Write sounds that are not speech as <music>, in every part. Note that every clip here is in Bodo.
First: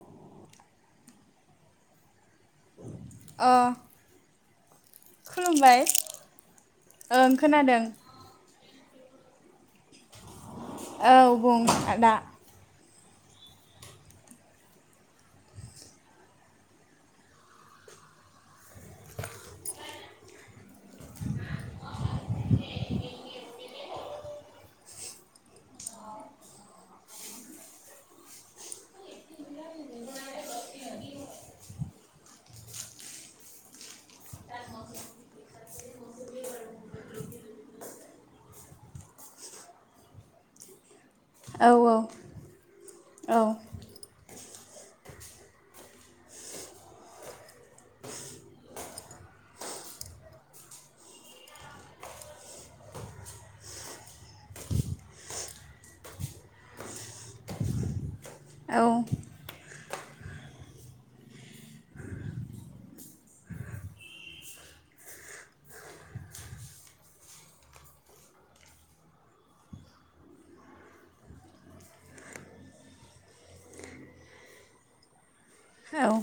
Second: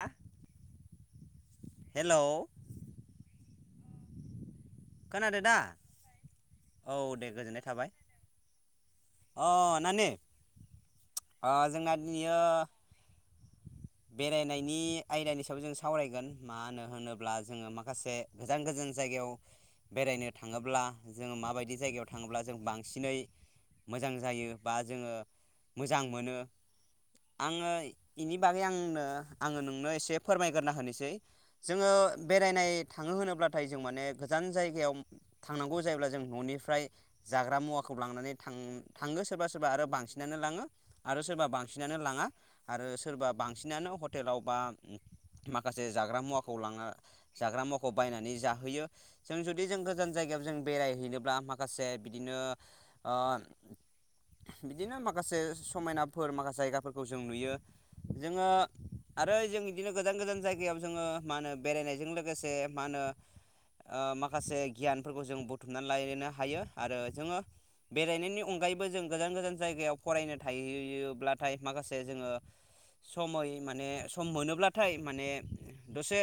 हा हेलौ ओ खोनादो दा? औ दे ओं गोजोननाय खोनादों थाबाय अ नानि औ ओ बुं जोंना आदा दिनैयो बेरायनायनि आयदानि सायाव जों सावरायगोन मा होनो होनोब्ला जोङो माखासे गोजान गोजान जायगायाव बेरायनो थाङोब्ला जोङो माबायदि जायगायाव थाङोब्ला जों बांसिनै मोजां जायो बा जोङो मोजां मोनो आङो इनि बाग गै आंनो आङो नोंनो एसे फोरमायग्रोना होनोसै। जोङो बेरायनाय थाङो होनोब्लाथाय जों माने गोजान जायगायाव थांनांगौ जायोब्ला जों न'निफ्राय जाग्रा मुवाखौ लांनानै थां थाङो सोरबा सोरबा आरो बांसिनानो लाङो। आरो सोरबा औ बांसिनानो लाङा। आरो सोरबा औ बांसिनानो हटेलाव बा माखासे जाग्रा मुवाखौ लाङा जाग्रा मुवाखौ बायनानै जाहोयो जों जुदि जों गोजान जायगायाव जों बेरायहैनोब्ला माखासे बिदिनो ओ बिदिनो माखासे समायनाफोर माखासे जायगाफोरखौ जों नुयो। जोङो औ आरो जों बिदिनो गोजान गोजान जायगायाव जोङो मा होनो बेरायनायजों लोगोसे मा होनो ओ माखासे गियानफोरखौ जों बुथुमनानै लानो हायो आरो जोङो बेरायनायनि अनगायैबो जों गोजान गोजान जायगायाव फरायनो थाहैयोब्लाथाय माखासे जोङो समय माने सम मोनोब्लाथाय माने दसे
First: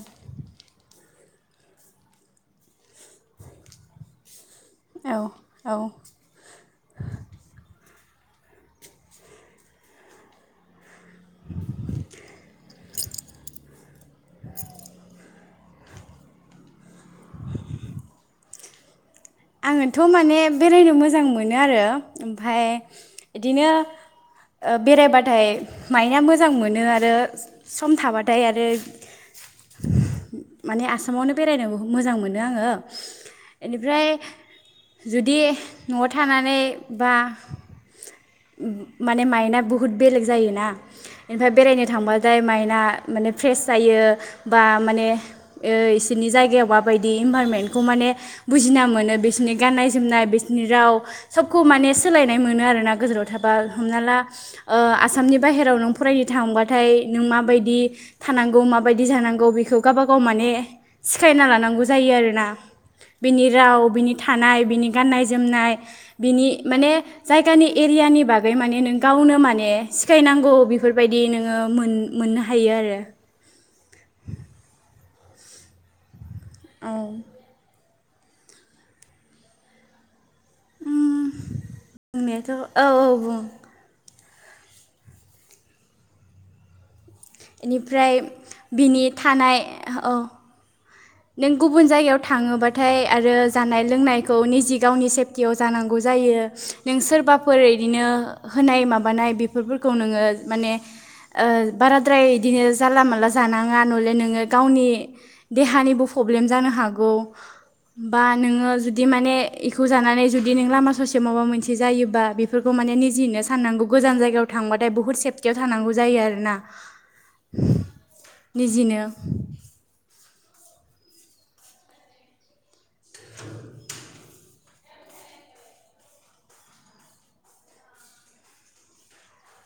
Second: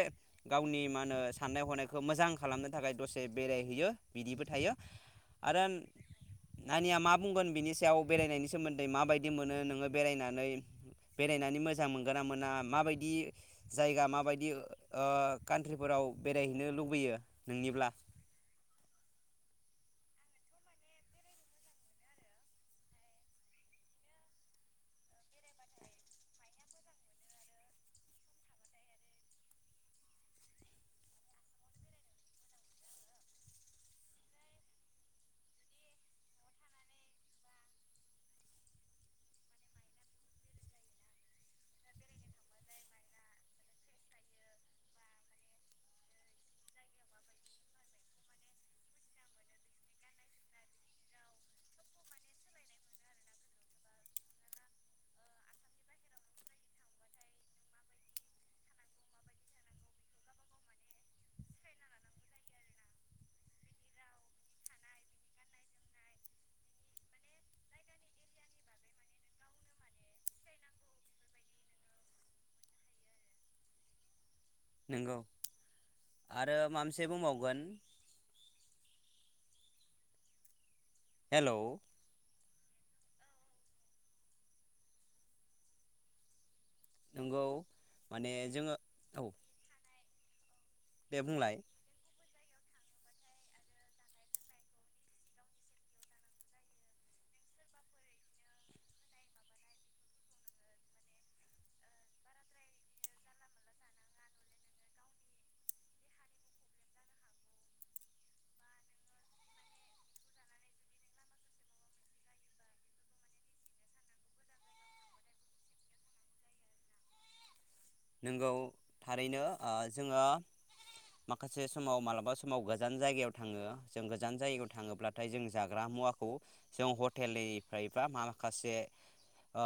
गावनि मा होनो साननाय हनायखौ मोजां खालामनो थाखाय दसे बेरायहैयो बिदिबो थायो आरोे औ आं औ नानिया मा बुंगोन बिनि सायाव बेरायनायनि सोमोन्दै माबायदि मोनो नोङो बेरायनानै बे बेरायनानै मोजां मोनगोनना मोना माबायदि जायगा माबायदि ओ कानट्रिफोराव बेरायहैनो लुबैयो नोंनिब्ला आङोथ माने बेरायनो मोजां मोनो आरो ओमफाय इदिनो ओ बेरायबाथाय मायेना मोजां मोनो आरो स सम थाबाथाय आरो माने आसामावनो बेरायनो मोजां मोनो आङो बेनिफ्राय जुदि नआव थानानै बा माने मायेन्डा बुहुत बेलेग जायोना ओमफ्राय बेरायनो थांबाथाय माइन्डा माने फ्रेस जायो बा माने ओ बिसोरनि जायगायाव माबायदि इनभारमेन्टखौ माने बुजिना मोनो बे बिसोरनि गाननाय जोमनाय बिसोरनि राव सबखौ माने सोलायनाय मोनो आरोना गोजानाव थाबा हमना ला ओ आसामनि बाहेराव नों फरायनो थांबाथाय नों माबायदि थानांगौ माबायदि जानांगौ बेखौ गावबागाव माने सिखायना लानांगौ जायो आरोना बिनि राव बिनि थानाय बिनि गाननाय जोमनाय बिनि माने जायगानि एरियानि बागै माने नों गावनो माने सिखायनांगौ बेफोरबायदि नोङो मोन मोननो हायो आरो <inaudible> नोंगौ आरो माबा औ मोनसे बुंबावगोन हेलौ बुंनायाथ' औ औ बुं नोंगौ इनिफ्राय माने जोङो बिनि औ थानाय ओहो औ दे नों बुंलाय गुबुन जायगायाव थांङोबाथाय आरो जानाय लोंनायखौ निजे गावनि सेफटियाव जानांगौ जायो नों सोरबाफोर इदिनो होनाय माबानाय बेफोरफोरखौ नोङो माने ओ बाराद्राय इदिनो जानला मानला जानाङा नहले नोङो गावनि देहानि बो प्रब्लेम जानो हागौ बा नोङो जुदि माने एखौ जानानै जुदि नों लामा ससेयाव माबा मोनसे जायोबा बेफोरखौ माने निजेहैनो साननांगौ गोजान जायगायाव थांबाथाय बुहुत सेफटियाव थानांगौ जायो आरोना नंगौ निजिनो थारैनो ओ जोङो माखासे समाव मालाबा समाव गोजान जायगायाव थाङो जों गोज गोजान जायगायाव थाङोब्लाथाय जों जाग्रा मुवाखौ जों हटेलनिफ्रायबा माखासे ओ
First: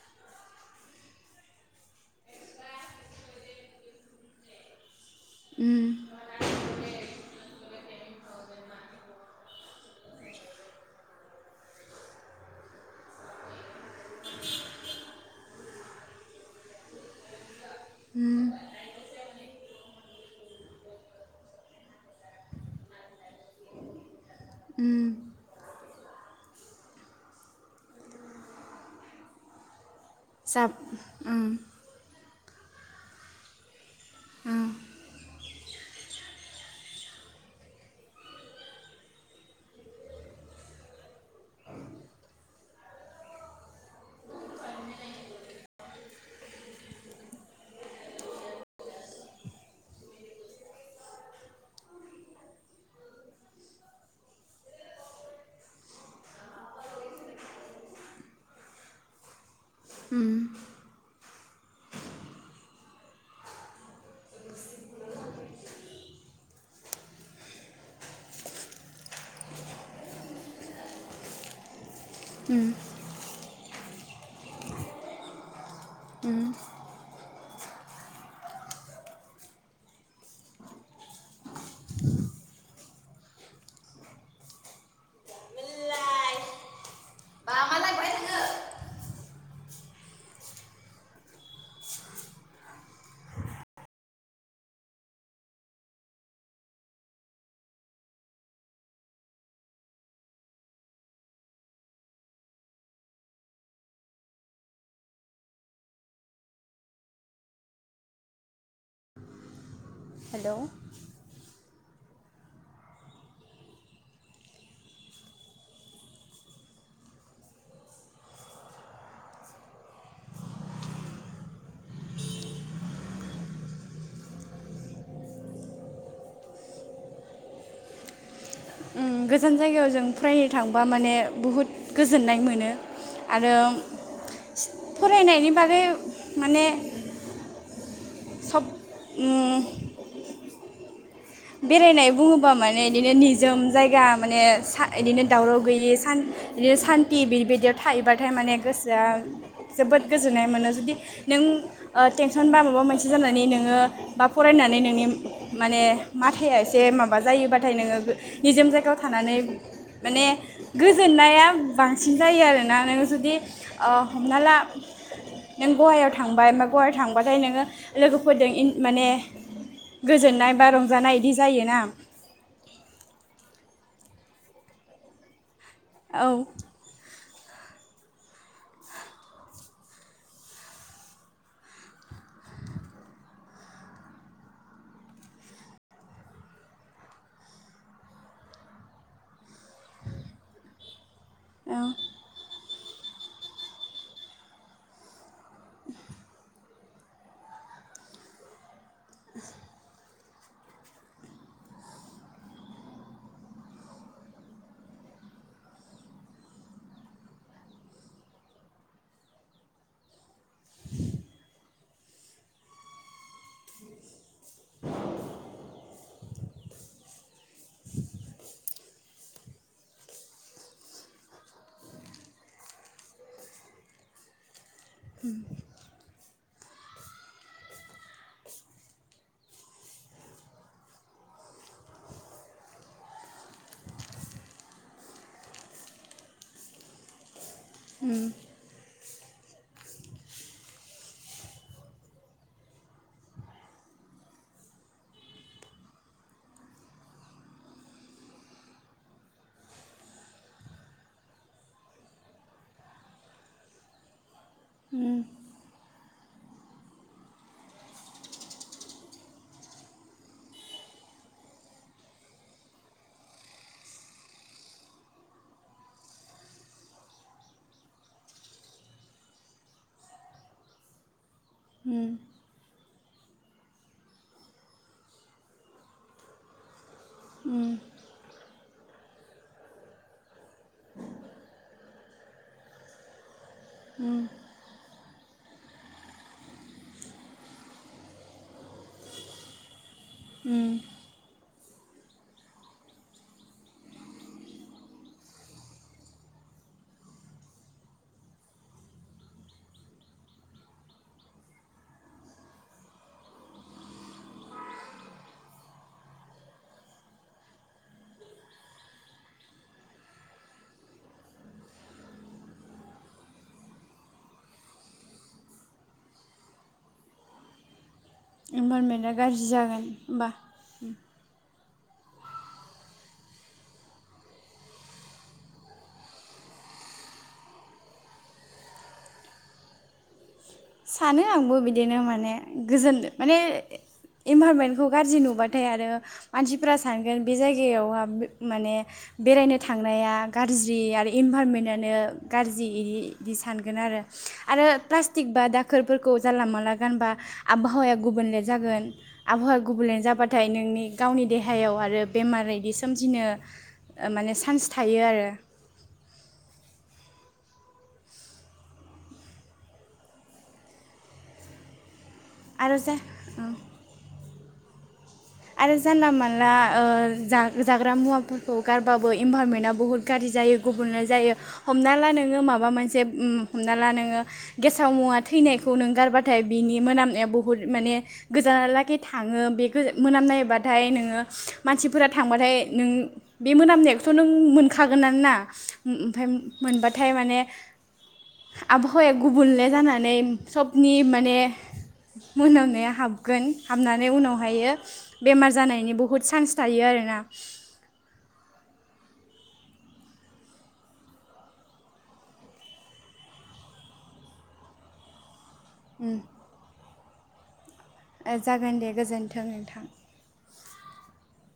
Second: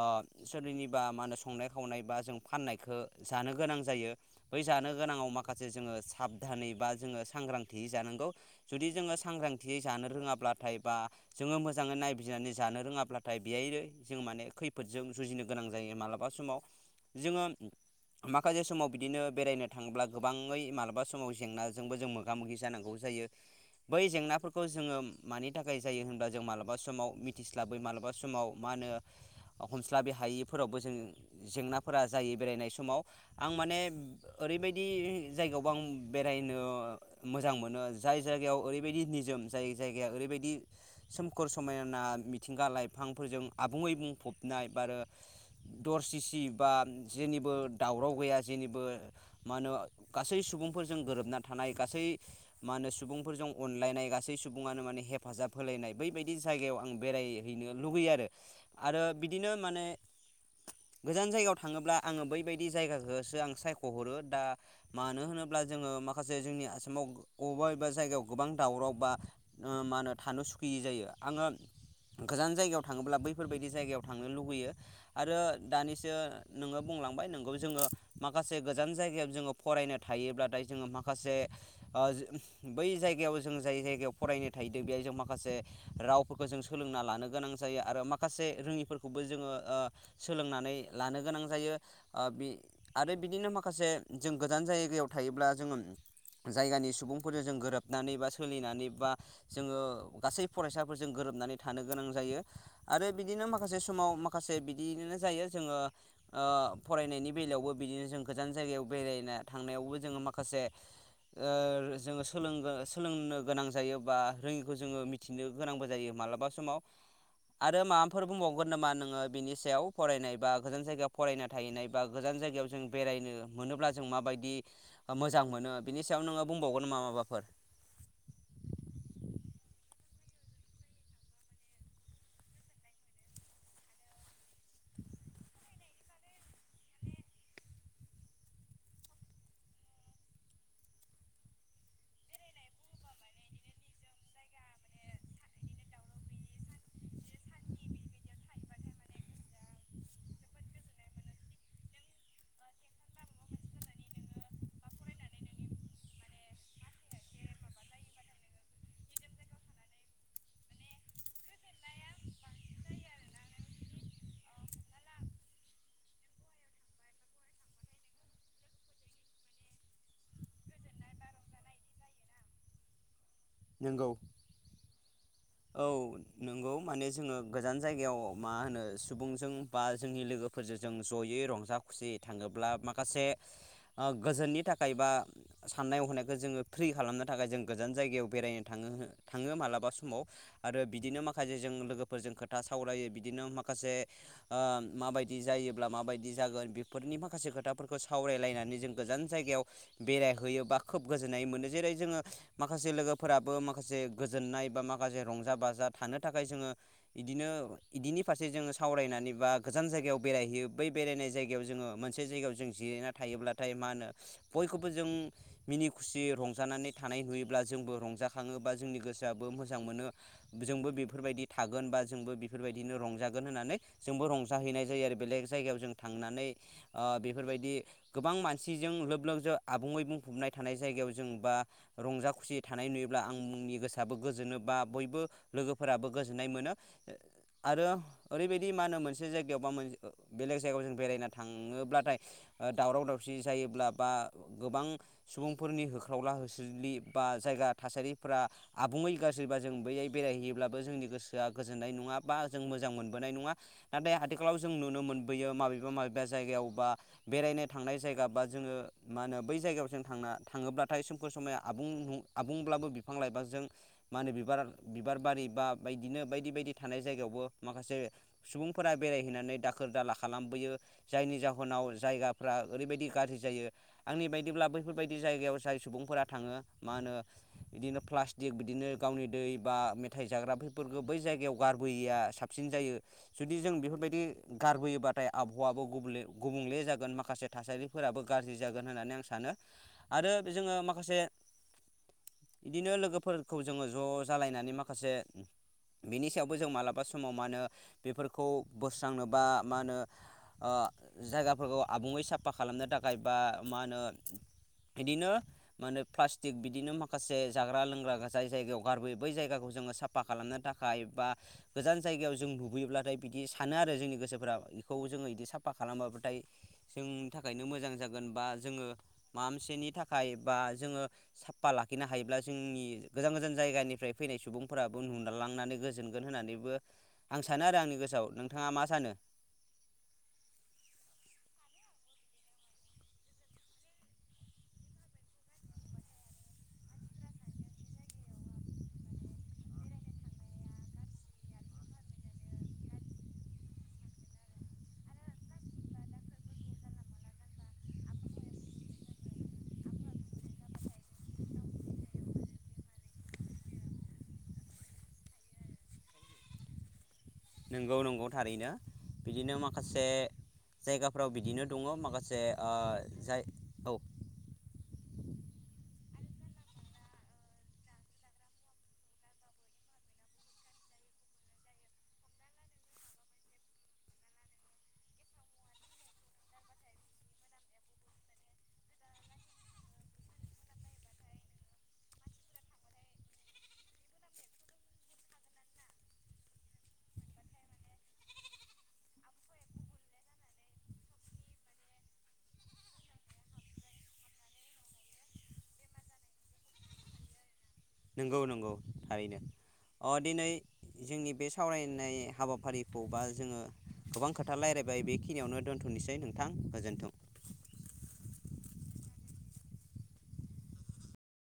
सोरनिबा मा होनो संनाय खावनाय बा जों फाननायखौ जानो गोनां जायो बै जानो गोनाङाव माखासे जोङो साबधानै बा जोङो सांग्रांथि थियै जानांगौ जुदि जोङो सांग्रांथियै जानो रोङाब्लाथाय बा जोङो मोजाङै नायबिनानै जानो रोङाब्लाथाय बेयनो जों माने खैफोदजों जुजिनो गोनां जायो मालाबा समाव जोङो माखासे समाव बिदिनो बेरायनो थांल्बा गोबाङै मालाबा समाव जेंनाजोंबो जों मोगा मोगि जानांगौ जायो बै जेंना फोरखौ जोङो मानि थाखाय जायो जों मालाबा समाव मिथिस्लाबै मालाबा समाव मा होनो सिस्लाबि जा हायैफोरावबो जों उम जेंनाफोरा जायो बेरायनाय समाव आं माने ओरैबायदि जायगायावबो आं बेरायनो मोजां मोनो जाय जायगायाव ओरैबायदि निजोम जाय जायगाया ओरैबायदि सोमखोर समायना मिथिंगा लाइफांफोरजों आबुङै बुंफबनाय बा आरो दरसिसि बा जेनिबो दावराव गैया जेनिबो मा होनो गासै सुबुंफोरजों गोरोबना थानाय गासै मा होनो सुबुंफोरजों अनलायनाय गासै सुबुङानो माने हेफाजाब होलायनाय बैबायदि जायगायाव आं बेरायहैनो लुगैयो आरो आरो बिदिनो माने गोजान जायगायाव थाङोब्ला आङो बैबायदि बिदि जायगाखौसो आं सायख'हरो दा मानो होनोब्ला जोङो माखासे जोंनि आसामाव बबेबा अबेबा जायगायाव गोबां दावराव बा मा होनो थानो सुखियै जायो आङो गोजान जायगायाव थाङोब्ला बै बेफोरबायदि जायगायाव थांनो लुुबैयो आरो दानिसो नोङो बुंलांबाय नोङो खौ जोङो माखासे गोजान जायगायाव जोङो फरायनो थायोब्लाथाय जोङो माखासे बै जायगायाव जों जाय जायगायाव फरायनो थाहैदों बेहाय जों माखासे रावफोरखौ जों सोलोंना लानो गोनां जायो आरो माखासे रोङिफोरखौबो ओ जोङो सोलोंनानै लानो गोनां जायो। ओ बि आरो बिदिनो माखासे जों गोजान जायगायाव थायोब्ला जोङो जायगानि सुबुंफोरजों जों गोरोबनानै बा सोलिनानै बा जोङो गासै फरायसाफोरजों गोरोबनानै थानो गोनां जायो आरो बिदिनो माखासे समाव माखासे बिदियैनो जायो जोङो ओ फरायनायनि बेलायावबो बिदिनो जों गोजान जायगायाव बेरायना थांनायावबो जोङो हेलौ माखासे जोङो सोलों सोलोंनो गोनां जायो बा रोङिखौ जोङो मिथिनो गोनांबो जायो मालाबा समाव आरो माबाफोर बुंबावगोन नामा नोङो बिनि सायाव फरायनाय बा गोजान जायगायाव फरायनानै नाय बा गोजान जायगायाव बेरायनो मोनोब्ला जों मा बायदि मोजां मोनो बेनि सायाव नोङो बुंबावगोन नामा माबाफोर? उम, गोजान जायगायाव जों फरायनो थांबा माने बुहुत गोजोन्नाय मोनो आरो फरायनायनि बागै माने सब बेरायनाय बुङोबा माने बिदिनो निजोम जायगा माने बिदिनो दावराव गैयि बिदिनो सान्थि बिबायदियाव थायोबाथाय माने गोसोआ जोबोद गोजोननाय मोनो जुदि नों टेनसन बा माबा मोनसे जानानै नोङो बा फरायनानै नोंनि माने माथा एसे माबा जायोबाथाय नोङो निजोम जायगायाव थानानै माने गोजोननाया बांसिन जायो आरोना नोङो जुदि हमना ला नों ग'वायाव थांबाय बा ग'वायाव थांबाथाय नोङो लोगोफोरजों माने गोजोननाय बा रंज जानाय इदि जायोना नोंगौ औ नंगौ माने जोङो गोजान जायगायाव मा होनो सुबुंजों बा जोंनि लोगोफोरजों जों ज'यै रंजा खुसियै थाङोब्ला माखासे गोजोननि थाखाय बा साननाय हनायखौ जोङो फ्रि खालामनो थाखाय जों गोजान जायगायाव बेरायनो थाङो थाङो मालाबा समाव आरो बिदिनो माखा से जों औ लोगोफोरजों खोथा सों सावरायो बिदिनो माखासे माबायदि जायोब्ला माबायदि जागोन बेफोरनि माखासे खोथाफोरखौ सावरायलायनानै जों गोजान जायगायाव बेरायहैयो बा खोब गोजोननाय मोनो जेरै जोङो माखासे लोगोफोराबो माखासे गोजोननाय बा मासे माखासे रंजा बाजा थानो थाखाय जोङो बिदिनो बिदिनि फारसे जोङो सावरायनानै बा गोजान जायगायाव बेरायहैयो बै बेरायनाय जायगायाव जोङो मोनसे जायगायाव जों जिरायना थायोब्लाथाय मा नो बयखौबो जों मिनि खुसि रंजानानै थानाय नुयोब्ला जोंबो रंजाखाङो बा जोंनि गोसोआबो मोज जां मोनो जोंबो बेफोरबायदि थागोन बा जोंबो बेफोरबायदिनो रंजागोन होननानै जोंबो रंजाहै-हैनाय थैयार बेलेग जायगायाव जों थ थांनानै ओ बेफोरबायदि गोबां मानसिजों लोब लोब जोब आबुङै बुंफबनाय थानाय जायगायाव जों बा रंजा खुसियै थानाय नुयोब्ला आंनि गोसोआबो गोजोनो बा बयबो लोगोफोराबो गोजोननाय मोनो आरो ओरैबायदि मा होनो मोनस बे जायगायाव बा मोनसे ओ बेलेग जायगायाव जों बेरायना थाङोब्लाथाय आ दावराव दावसि जायोब्ला बा गोबां सुबुंफोरनि होख्रावला होसोलि बा जायगा थासारिफोरा आबुङै गाज सोरबा जों बैयै बेरायहैयोब्लाबो जोंनि गोसोआ गोजोननाय नङा बा जों मोजां मोनबोनाय नङा नाथाय हेखालाव जों नुनो मोनबोयो माबेबा माबेबा जायगायाव बा बेरायनो थांनाय जायगा बा जोङो मा होनो बै जायगायाव जों थांना थाङोब्लाथाय सोमखोर समायना आबुं-आबुंब्लाबो बिफां लाइफांजों मा होनो बिबार बिबार बारि बा बायदिनो बायदि बायदि थानाय जायगायावबो माखासे सुबुंफोरा बेरायहैनानै दाखोर दाला खालामबोयो जायनि जाहोनाव जायगाफ्रा ओरैबायदि गारज्रि जायो आंनि बायदिब्ला बैफोरबायदि जायगायाव जाय सुबुंफोरा थाङो मा होनो बिदिनो प्लास्टिक बिदिनो गावनि दै बा मेथाइ जाग्रा बेफोरखो बै जायगायाव गारबोयैया साबसिन जायो जुदि जों बेफोरबायदि गारबोयोबा थाय आबहावाबोे गुबले गुबुंले जागोन माखासे थासारिफोराबो गारज्रि जागोन होननानै आं सानो आरो बिजोङो माखासे बिदिनो लोगोफोरखौ जोङो ज'जालायनानै माखासे बेनि सायावबो जों मालाबा समाव मा होनो बेफोरखौ बोस्रांनो बा मा होनो आ जायगाफोरखौ आबुङै साफा खालामनो थाखाय बा मा होनो बिदिनो मा होनो प्लास्टिक बिदिनो माखासे जाग्रा लोंग्रा जाय जायगायाव गारबोयो बै जायगाखौ जोङो साफा खालामनो थाखाय बा गोजान जायगायाव जों नुबोयोब्लाथाय बिदि सानो आरो जोंनि गोसोफ्रा बिखौ जोङो बिदि साफा खालामाब्लाथाय जोंनि थाखायनो मोजां जाग गोन बा जोङो इनभाइरमेन्टआ गाज्रि जागोन मामसेनि थाखाय होमबा बा जोङो सा फा लाखिनो हायोब्ला जोंनि गोजान गोजान जायगानिफ्राय फैनाय सुबुंफ्राबो नुनालांनानै गोजोनगोन होननानैबो आं सानो आरो आंनि गोसोआव नोंथाङा मा सानो? सानो आंबो बिदिनो माने गोजोनदो माने इनभाइरनमेन्टखौ गारजि नुबाथाय आरो मानसिफ्रा सानगोन बे जायगायावहा माने बेरायनो थांनाया गारज्रि आरो इनभाइरनमेन्टानो गारजि इदि सानगोन आरो आरो फ्रासटिक बा दाख खोरफोरखौ जानला माला गानबा आबहावाया गुबुनले जागोन आबहावाया गुबुनले जाबाथाय नोंनि गावनि देहायाव आरो बेमार यैदि सोमजिनो माने चान्स थायो आरो। नंगौ नंगौ थारैनो बिदिनो माखासे जायगाफ्राव बिदिनो दङ माख जे ओ आरो जाय जा औ आरो जानला मानला ओ जागो-जाग्रा मुवाफोरखौ गारबाबो इनभारमेन्टआ बुहुत गारजि जायो गुबुनल जायो हमना ला नोङो माबा मोनसे उम हमना ला नोङो गेसाव मुवा थैनायखौ नों गारबाथाय बिनि मोनामनाया बुहुद माने गोजानलागै थाङो बे मोनामनायबाथाय नोङो मानसिफोरा थांबाथाय नों बे मोनामनायखौथ' नों मोनखागोन आना उ उ ओमफफ्राय मोनबाथाय माने आबहावाया गुबुनले जानानै सबनि माने मोनामनाया हाबगोन हाबनानै उनावहायो बेमार जानायनि बुहुत चान्स थायो आरोना। नंगौ नंगौ थारैनो अ दिनै जोंनि बे सावरायनाय हाबाफारिखौ बा जोङो गोबां खोथा रायलायबाय बिक खिनियावनो दोनथ'नोसै नोंथां गोजोन्थों। ए जागोन दे गोजोन्थों नोंथां।